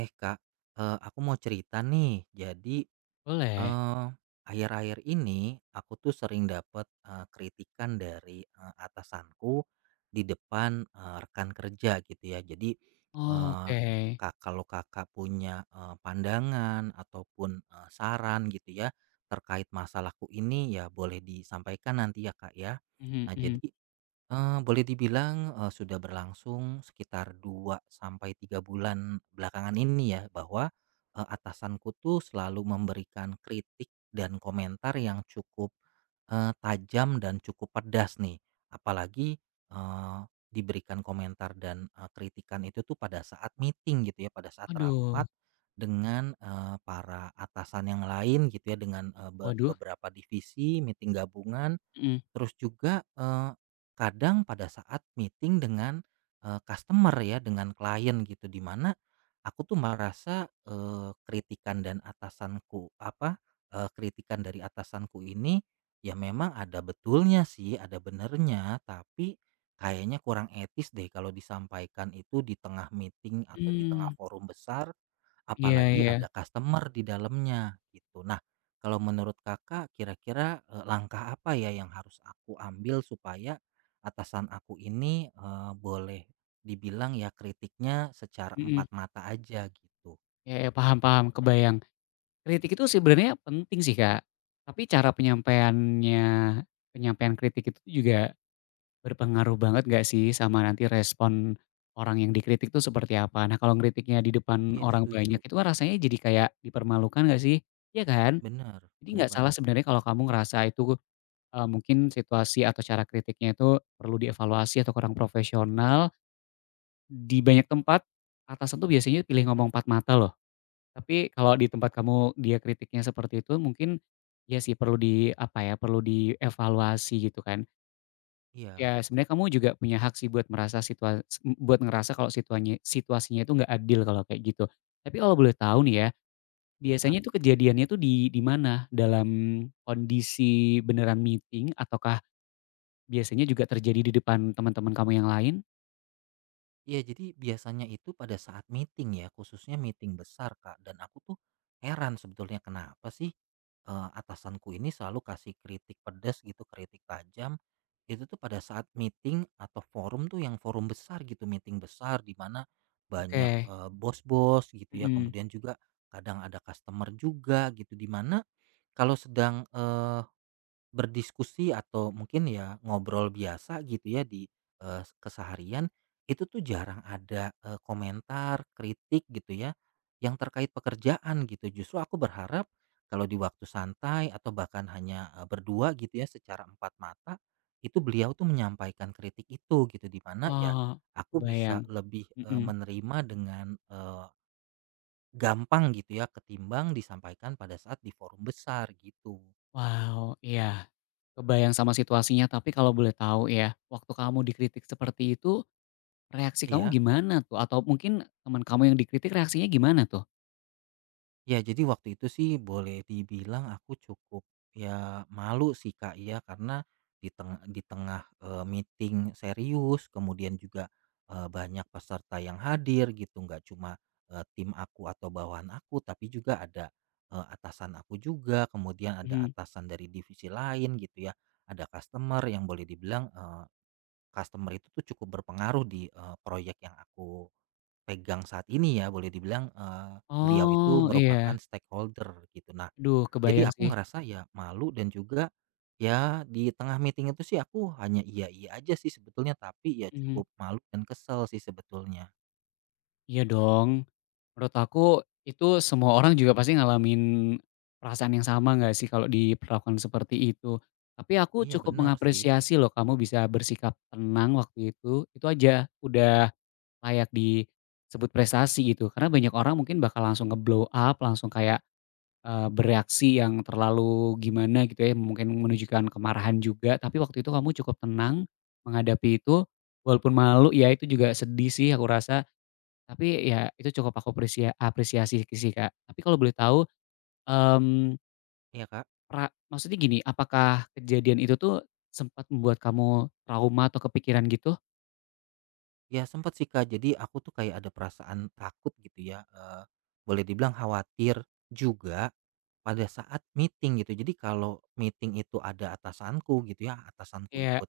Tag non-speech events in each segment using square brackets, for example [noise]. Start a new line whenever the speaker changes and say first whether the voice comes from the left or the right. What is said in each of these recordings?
right: Eh Kak, aku mau cerita nih. Jadi,
left: Boleh?
right: eee, akhir-akhir ini aku tuh sering dapat kritikan dari, atasanku di depan, rekan kerja gitu ya. Jadi, eee,
left: Oke.
right: Kak kalau Kakak punya, pandangan ataupun, saran gitu ya terkait masalahku ini ya boleh disampaikan nanti ya Kak ya.
left: Mhm
right: Nah
left: mhm.
right: jadi boleh dibilang, sudah berlangsung sekitar 2 sampai 3 bulan belakangan ini ya, bahwa, atasanku tuh selalu memberikan kritik dan komentar yang cukup, tajam dan cukup pedas nih. Apalagi, eee, diberikan komentar dan, kritikan itu tuh pada saat meeting gitu ya, pada saat
left: Aduh,
right: rapat dengan, para atasan yang lain gitu ya, dengan,
left: waduh.
right: beberapa divisi, meeting gabungan.
left: Mhm.
right: Terus juga, kadang pada saat meeting dengan, customer ya, dengan klien gitu, di mana aku tuh merasa, kritikan dan atasanku apa, eee, kritikan dari atasanku ini ya memang ada betulnya sih, ada benernya, tapi kayaknya kurang etis deh kalau disampaikan itu di tengah meeting atau di tengah
left: Mmm,
right: forum besar.
left: iya
right: Apalagi
left: iya.
right: ada customer di dalamnya gitu. Nah, kalau menurut Kakak kira-kira, langkah apa ya yang harus aku ambil supaya atasan aku ini, boleh dibilang ya kritiknya secara
left: Mhm,
right: empat mata aja gitu?
left: iya iya, paham paham, kebayang. Kritik itu sebenarnya penting sih, Kak, tapi cara penyampaian kritik itu juga berpengaruh banget nggak sih sama nanti respon orang yang dikritik tuh seperti apa? Nah, kalau ngeritiknya di depan
right: Iya
left: orang banyak
right: setuju,
left: itu kan rasanya jadi kayak dipermalukan nggak sih? Iya kan?
right: bener,
left: Jadi
right: bener
left: nggak salah
right: banget.
left: sebenarnya kalau kamu ngerasa itu. Mungkin situasi atau cara kritiknya itu perlu dievaluasi atau kurang profesional. Di banyak tempat, atasan tuh biasanya pilih ngomong empat mata loh. Tapi kalau di tempat kamu dia kritiknya seperti itu mungkin, ya sih perlu di apa ya, perlu dievaluasi gitu kan.
right: Iya,
left: Ya sebenarnya kamu juga punya hak sih buat ngerasa kalau situasinya situasinya itu nggak adil kalau kayak gitu. Tapi kalau boleh tahu nih ya,
right: iya,
left: biasanya
right: Kak.
left: itu kejadiannya tuh di mana? Dalam kondisi beneran meeting ataukah biasanya juga terjadi di depan teman-teman kamu yang lain?
right: Iya, jadi biasanya itu pada saat meeting ya, khususnya meeting besar, Kak. Dan aku tuh heran sebetulnya kenapa sih eh, atasanku ini selalu kasih kritik pedas gitu, kritik tajam. Itu tuh pada saat meeting atau forum tuh yang forum besar gitu, meeting besar di mana banyak
left: Oke.
right: eh, bos-bos gitu ya.
left: Mhm.
right: Kemudian juga kadang ada customer juga gitu di mana kalau sedang eh, berdiskusi atau mungkin ya ngobrol biasa gitu ya di, keseharian, itu tuh jarang ada, komentar, kritik gitu ya, yang terkait pekerjaan gitu. Justru aku berharap kalau di waktu santai atau bahkan hanya, berdua gitu ya secara empat mata, itu beliau tuh menyampaikan kritik itu gitu, di mana ya
left: Oh,
right: aku bisa
left: kebayang.
right: lebih,
left: Mhm.
right: menerima dengan, eee, gampang gitu ya ketimbang disampaikan pada saat di forum besar gitu.
left: Wow, iya, kebayang sama situasinya. Tapi kalau boleh tahu ya, waktu kamu dikritik seperti itu, reaksi kamu
right: Iya.
left: gimana tuh? Atau mungkin teman kamu yang dikritik reaksinya gimana tuh?
right: Ya, jadi waktu itu sih boleh dibilang aku cukup ya malu sih Kak ya karena di tengah eh, meeting serius, kemudian juga eh, banyak peserta yang hadir gitu, nggak cuma eh, tim aku atau bawahan aku, tapi juga ada eh, atasan aku juga, kemudian ada
left: Mhm.
right: atasan dari divisi lain gitu ya, ada customer yang boleh dibilang eh, customer itu tuh cukup berpengaruh di eh, proyek yang aku pegang saat ini ya boleh dibilang, beliau itu
left: Oh, iya.
right: merupakan stakeholder gitu. Nah,
left: Aduh, kebayang
right: jadi aku
left: sih.
right: ngerasa ya malu dan juga ya di tengah meeting itu sih aku hanya iya-iya aja sih sebetulnya, tapi ya
left: Mhm.
right: cukup malu dan kesel sih sebetulnya.
left: Iya dong. Menurut aku itu semua orang juga pasti ngalamin perasaan yang sama nggak sih kalau diperlakukan seperti itu. Tapi aku
right: Iya
left: cukup
right: benar sih.
left: mengapresiasi loh kamu bisa bersikap tenang waktu itu. Itu aja udah layak disebut prestasi gitu. Karena banyak orang mungkin bakal langsung nge-blow up, langsung kayak bereaksi yang terlalu gimana gitu ya, mungkin menunjukkan kemarahan juga. Tapi waktu itu kamu cukup tenang menghadapi itu. Walaupun malu ya itu juga sedih sih aku rasa, tapi ya itu cukup aku apresiasi sih, Kak. Tapi kalau boleh tahu, mmm,
right: Iya, Kak.
left: pra maksudnya gini, apakah kejadian itu tuh sempat membuat kamu trauma atau kepikiran gitu?
right: Ya sempat sih Kak, jadi aku tuh kayak ada perasaan takut gitu ya, boleh dibilang khawatir juga pada saat meeting gitu. Jadi kalau meeting itu ada atasanku gitu ya, atasanku
left: Kayak,
right: ikut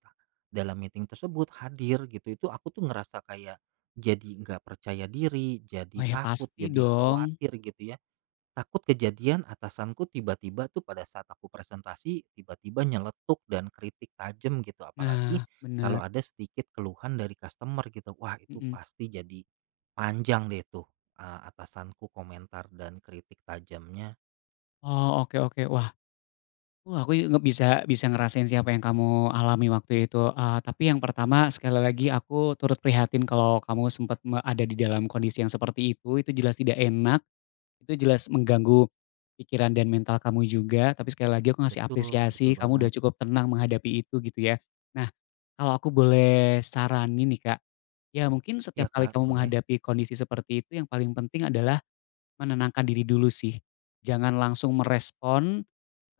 right: dalam meeting tersebut, hadir gitu, itu aku tuh ngerasa kayak jadi nggak percaya diri, jadi
left: "Oh ya
right: takut,
left: pasti
right: jadi
left: dong."
right: khawatir gitu ya. Takut kejadian atasanku tiba-tiba tuh pada saat aku presentasi, tiba-tiba nyeletuk dan kritik tajam gitu. Apalagi
left: Nah,
right: kalau
left: bener,
right: ada sedikit keluhan dari customer gitu. Wah itu
left: mhm.
right: pasti jadi panjang deh tuh eh, atasanku komentar dan kritik tajamnya.
left: Oh, oke oke. Wah, aku juga bisa bisa ngerasain sih apa yang kamu alami waktu itu. Tapi yang pertama sekali lagi aku turut prihatin kalau kamu sempat ada di dalam kondisi yang seperti itu jelas tidak enak. Itu jelas mengganggu pikiran dan mental kamu juga, tapi sekali lagi aku ngasih
right: Betul,
left: apresiasi,
right: betul
left: kamu udah
right: banget.
left: cukup tenang menghadapi itu gitu ya. Nah, kalau aku boleh saranin nih Kak, ya mungkin setiap
right: Iya
left: kali
right: kak,
left: kamu
right: boleh?
left: menghadapi kondisi seperti itu yang paling penting adalah menenangkan diri dulu sih. Jangan langsung merespon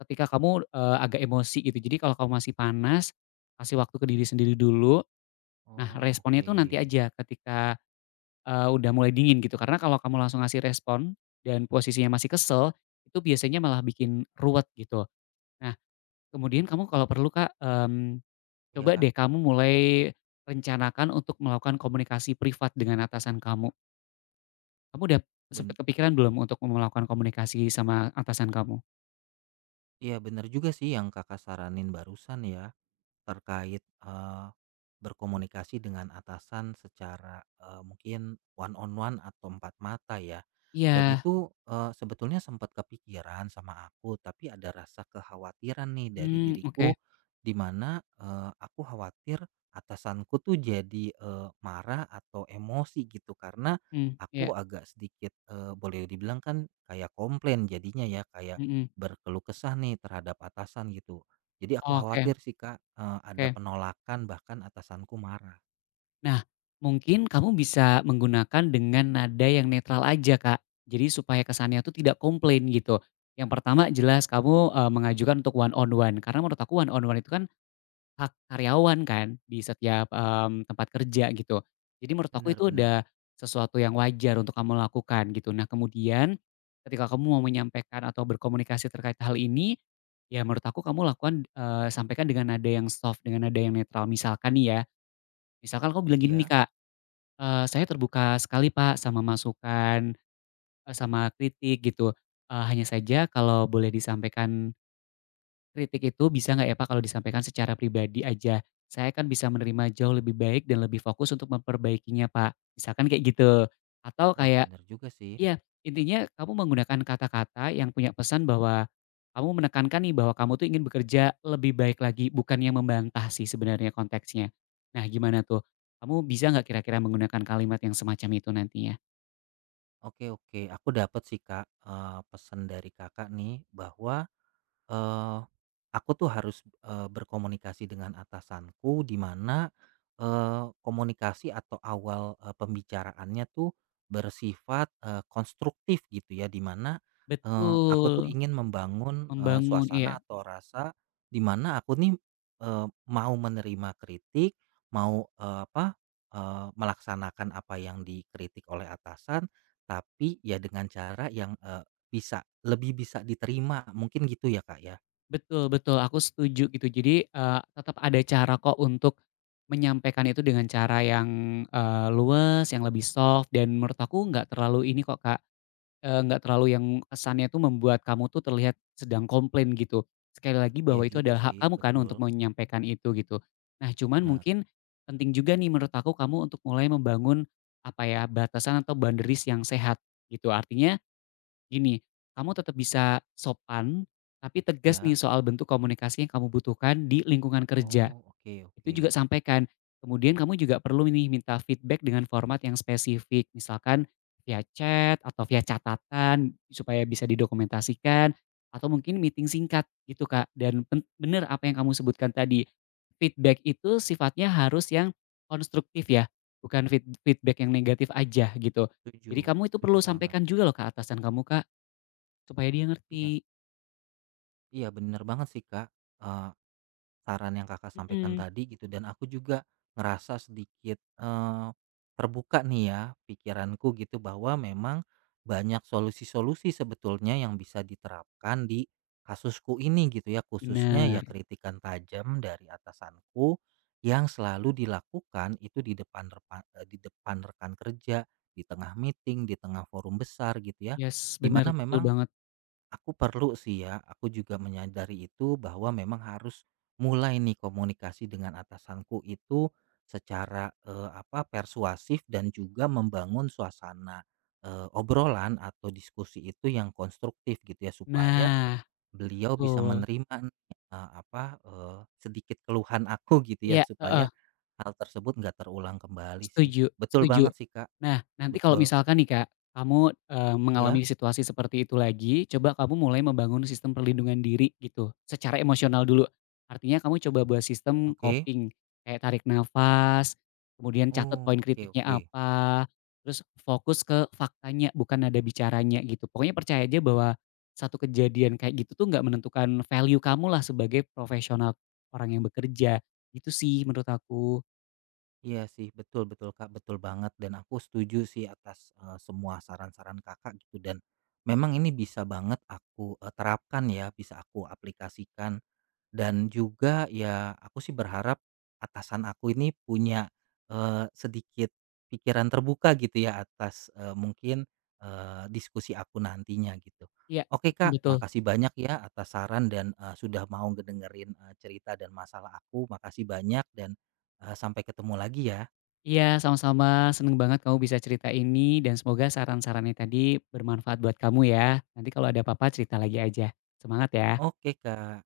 left: ketika kamu, agak emosi gitu. Jadi kalau kamu masih panas, kasih waktu ke diri sendiri dulu. Nah
right: Oh
left: responnya
right: oke.
left: itu nanti aja ketika udah mulai dingin gitu, karena kalau kamu langsung ngasih respon dan posisinya masih kesel, itu biasanya malah bikin ruwet gitu. Nah kemudian kamu kalau perlu Kak,
right: Iya
left: coba
right: kak,
left: deh kamu mulai rencanakan untuk melakukan komunikasi privat dengan atasan kamu. Kamu udah sempet
right: ben
left: kepikiran belum untuk melakukan komunikasi sama atasan kamu?
right: iya bener juga sih yang kakak saranin barusan ya. Terkait, berkomunikasi dengan atasan secara, mungkin one on one atau empat mata ya. Dan
left: Iya,
right: itu, sebetulnya sempat kepikiran sama aku, tapi ada rasa kekhawatiran nih dari
left: mmm,
right: diriku,
left: oke,
right: di mana, aku khawatir atasanku tuh jadi, marah atau emosi gitu karena
left: mmm, iya,
right: aku agak sedikit, boleh dibilang kan kayak komplain jadinya ya, kayak
left: mhm,
right: berkeluh kesah nih terhadap atasan gitu. Jadi aku
left: oke
right: khawatir sih Kak, ada
left: oke.
right: penolakan bahkan atasanku marah.
left: Nah, mungkin kamu bisa menggunakan dengan nada yang netral aja, Kak. Jadi supaya kesannya tuh tidak komplain gitu. Yang pertama jelas kamu, mengajukan untuk one on one, karena menurut aku one on one itu kan hak karyawan kan di setiap, tempat kerja gitu. Jadi menurut aku
right: Bener
left: itu
right: bener.
left: udah sesuatu yang wajar untuk kamu lakukan gitu. Nah kemudian ketika kamu mau menyampaikan atau berkomunikasi terkait hal ini, ya menurut aku kamu lakukan, sampaikan dengan nada yang soft, dengan nada yang netral. Misalkan nih ya, misalkan kamu bilang gini nih,
right: Iya.
left: Kak. Saya terbuka sekali, Pak, sama masukan, sama kritik gitu, hanya saja kalau boleh disampaikan kritik itu bisa nggak ya, Pak, kalau disampaikan secara pribadi aja? Saya kan bisa menerima jauh lebih baik dan lebih fokus untuk memperbaikinya, Pak, misalkan kayak gitu. Atau
right: Wah
left: kayak
right: bener juga sih.
left: iya, intinya kamu menggunakan kata-kata yang punya pesan bahwa kamu menekankan nih bahwa kamu tuh ingin bekerja lebih baik lagi, bukan yang membantah sih sebenarnya konteksnya. Nah, gimana tuh? Kamu bisa nggak kira-kira menggunakan kalimat yang semacam itu nantinya?
right: Oke oke, aku dapat sih Kak, pesan dari Kakak nih bahwa Eee, aku tuh harus, berkomunikasi dengan atasanku di mana, komunikasi atau awal, pembicaraannya tuh bersifat, konstruktif gitu ya, di mana, aku
left: Betul,
right: tuh ingin membangun,
left: membangun, iya.
right: suasana atau rasa di mana aku nih, mau menerima kritik, mau, melaksanakan apa yang dikritik oleh atasan, tapi ya dengan cara yang, bisa, lebih bisa diterima mungkin gitu ya, Kak, ya?
left: Betul betul, aku setuju gitu. Jadi, tetap ada cara kok untuk menyampaikan itu dengan cara yang, luwes, yang lebih soft dan menurut aku nggak terlalu ini kok, Kak, nggak terlalu yang kesannya tuh membuat kamu tuh terlihat sedang komplain gitu. Sekali lagi
right: Iya
left: bahwa itu
right: juga
left: adalah hak
right: sih,
left: kamu kan
right: betul.
left: untuk menyampaikan itu gitu.
right: I
left: Nah, cuman
right: Benar.
left: mungkin penting juga nih menurut aku kamu untuk mulai membangun, apa ya, batasan atau boundaries yang sehat gitu. Artinya gini, kamu tetap bisa sopan, tapi tegas nih
right: Ya?
left: soal bentuk komunikasi yang kamu butuhkan di lingkungan kerja.
right: Oh, oke
left: Itu
right: oke.
left: juga sampaikan. Kemudian kamu juga perlu nih minta feedback dengan format yang spesifik. Misalkan via chat atau via catatan supaya bisa didokumentasikan. Atau mungkin meeting singkat gitu kak. Dan bener apa yang kamu sebutkan tadi. Feedback itu sifatnya harus yang konstruktif ya. Bukan feedback yang negatif aja gitu.
right: Setuju
left: Jadi kamu itu perlu
right: setuju banget.
left: sampaikan juga loh ke atasan kamu kak. Supaya dia
right: Iya
left: ngerti.
right: iya benar banget sih, Kak, eh, saran yang Kakak sampaikan
left: Mhm.
right: tadi gitu dan aku juga ngerasa sedikit, terbuka nih ya pikiranku gitu bahwa memang banyak solusi-solusi sebetulnya yang bisa diterapkan di kasusku ini gitu ya, khususnya ya
left: Bener,
right: kritikan tajam dari atasanku yang selalu dilakukan itu di depan di depan rekan kerja, di tengah meeting, di tengah forum besar gitu ya,
left: yes,
right: di
left: bener,
right: mana
left: betul
right: memang
left: banget.
right: aku perlu sih ya, aku juga menyadari itu bahwa memang harus mulai nih komunikasi dengan atasanku itu secara eh, apa persuasif dan juga membangun suasana eh, obrolan atau diskusi itu yang konstruktif gitu ya supaya
left: Nah,
right: beliau bisa
left: betul.
right: menerima nih, eh, apa eh, sedikit keluhan aku [laughs] gitu ya
left: Iya, heeh.
right: supaya hal tersebut nggak terulang kembali sih.
left: Setuju
right: Betul
left: setuju.
right: banget sih Kak,
left: Nah, nanti kalau
right: betul.
left: misalkan nih, Kak, kamu, mengalami
right: Ya,
left: situasi seperti itu lagi, coba kamu mulai membangun sistem perlindungan diri gitu, secara emosional dulu. Artinya kamu coba buat sistem
right: oke.
left: coping, kayak tarik nafas, kemudian catat
right: Oh,
left: poin
right: oke
left: kritiknya
right: oke.
left: apa, terus fokus ke faktanya, bukan nada bicaranya gitu. Pokoknya percaya aja bahwa satu kejadian kayak gitu tuh nggak menentukan value kamulah sebagai profesional, orang yang bekerja. Itu sih menurut aku.
right: Iya sih, betul betul Kak, betul banget dan aku setuju sih atas, semua saran-saran Kakak gitu dan memang ini bisa banget aku, terapkan ya, bisa aku aplikasikan dan juga ya aku sih berharap atasan aku ini punya, sedikit pikiran terbuka gitu ya atas, diskusi aku nantinya gitu.
left: Iya,
right: Oke
left: mhm,
right: Kak,
left: betul.
right: makasih banyak ya atas saran dan, sudah mau ngedengerin, cerita dan masalah aku. Makasih banyak dan, sampai ketemu lagi ya.
left: Iya, sama-sama. Seneng banget kamu bisa cerita ini dan semoga saran-sarannya tadi bermanfaat buat kamu ya. Nanti kalau ada apa-apa cerita lagi aja. Semangat ya.
right: Oke Kak.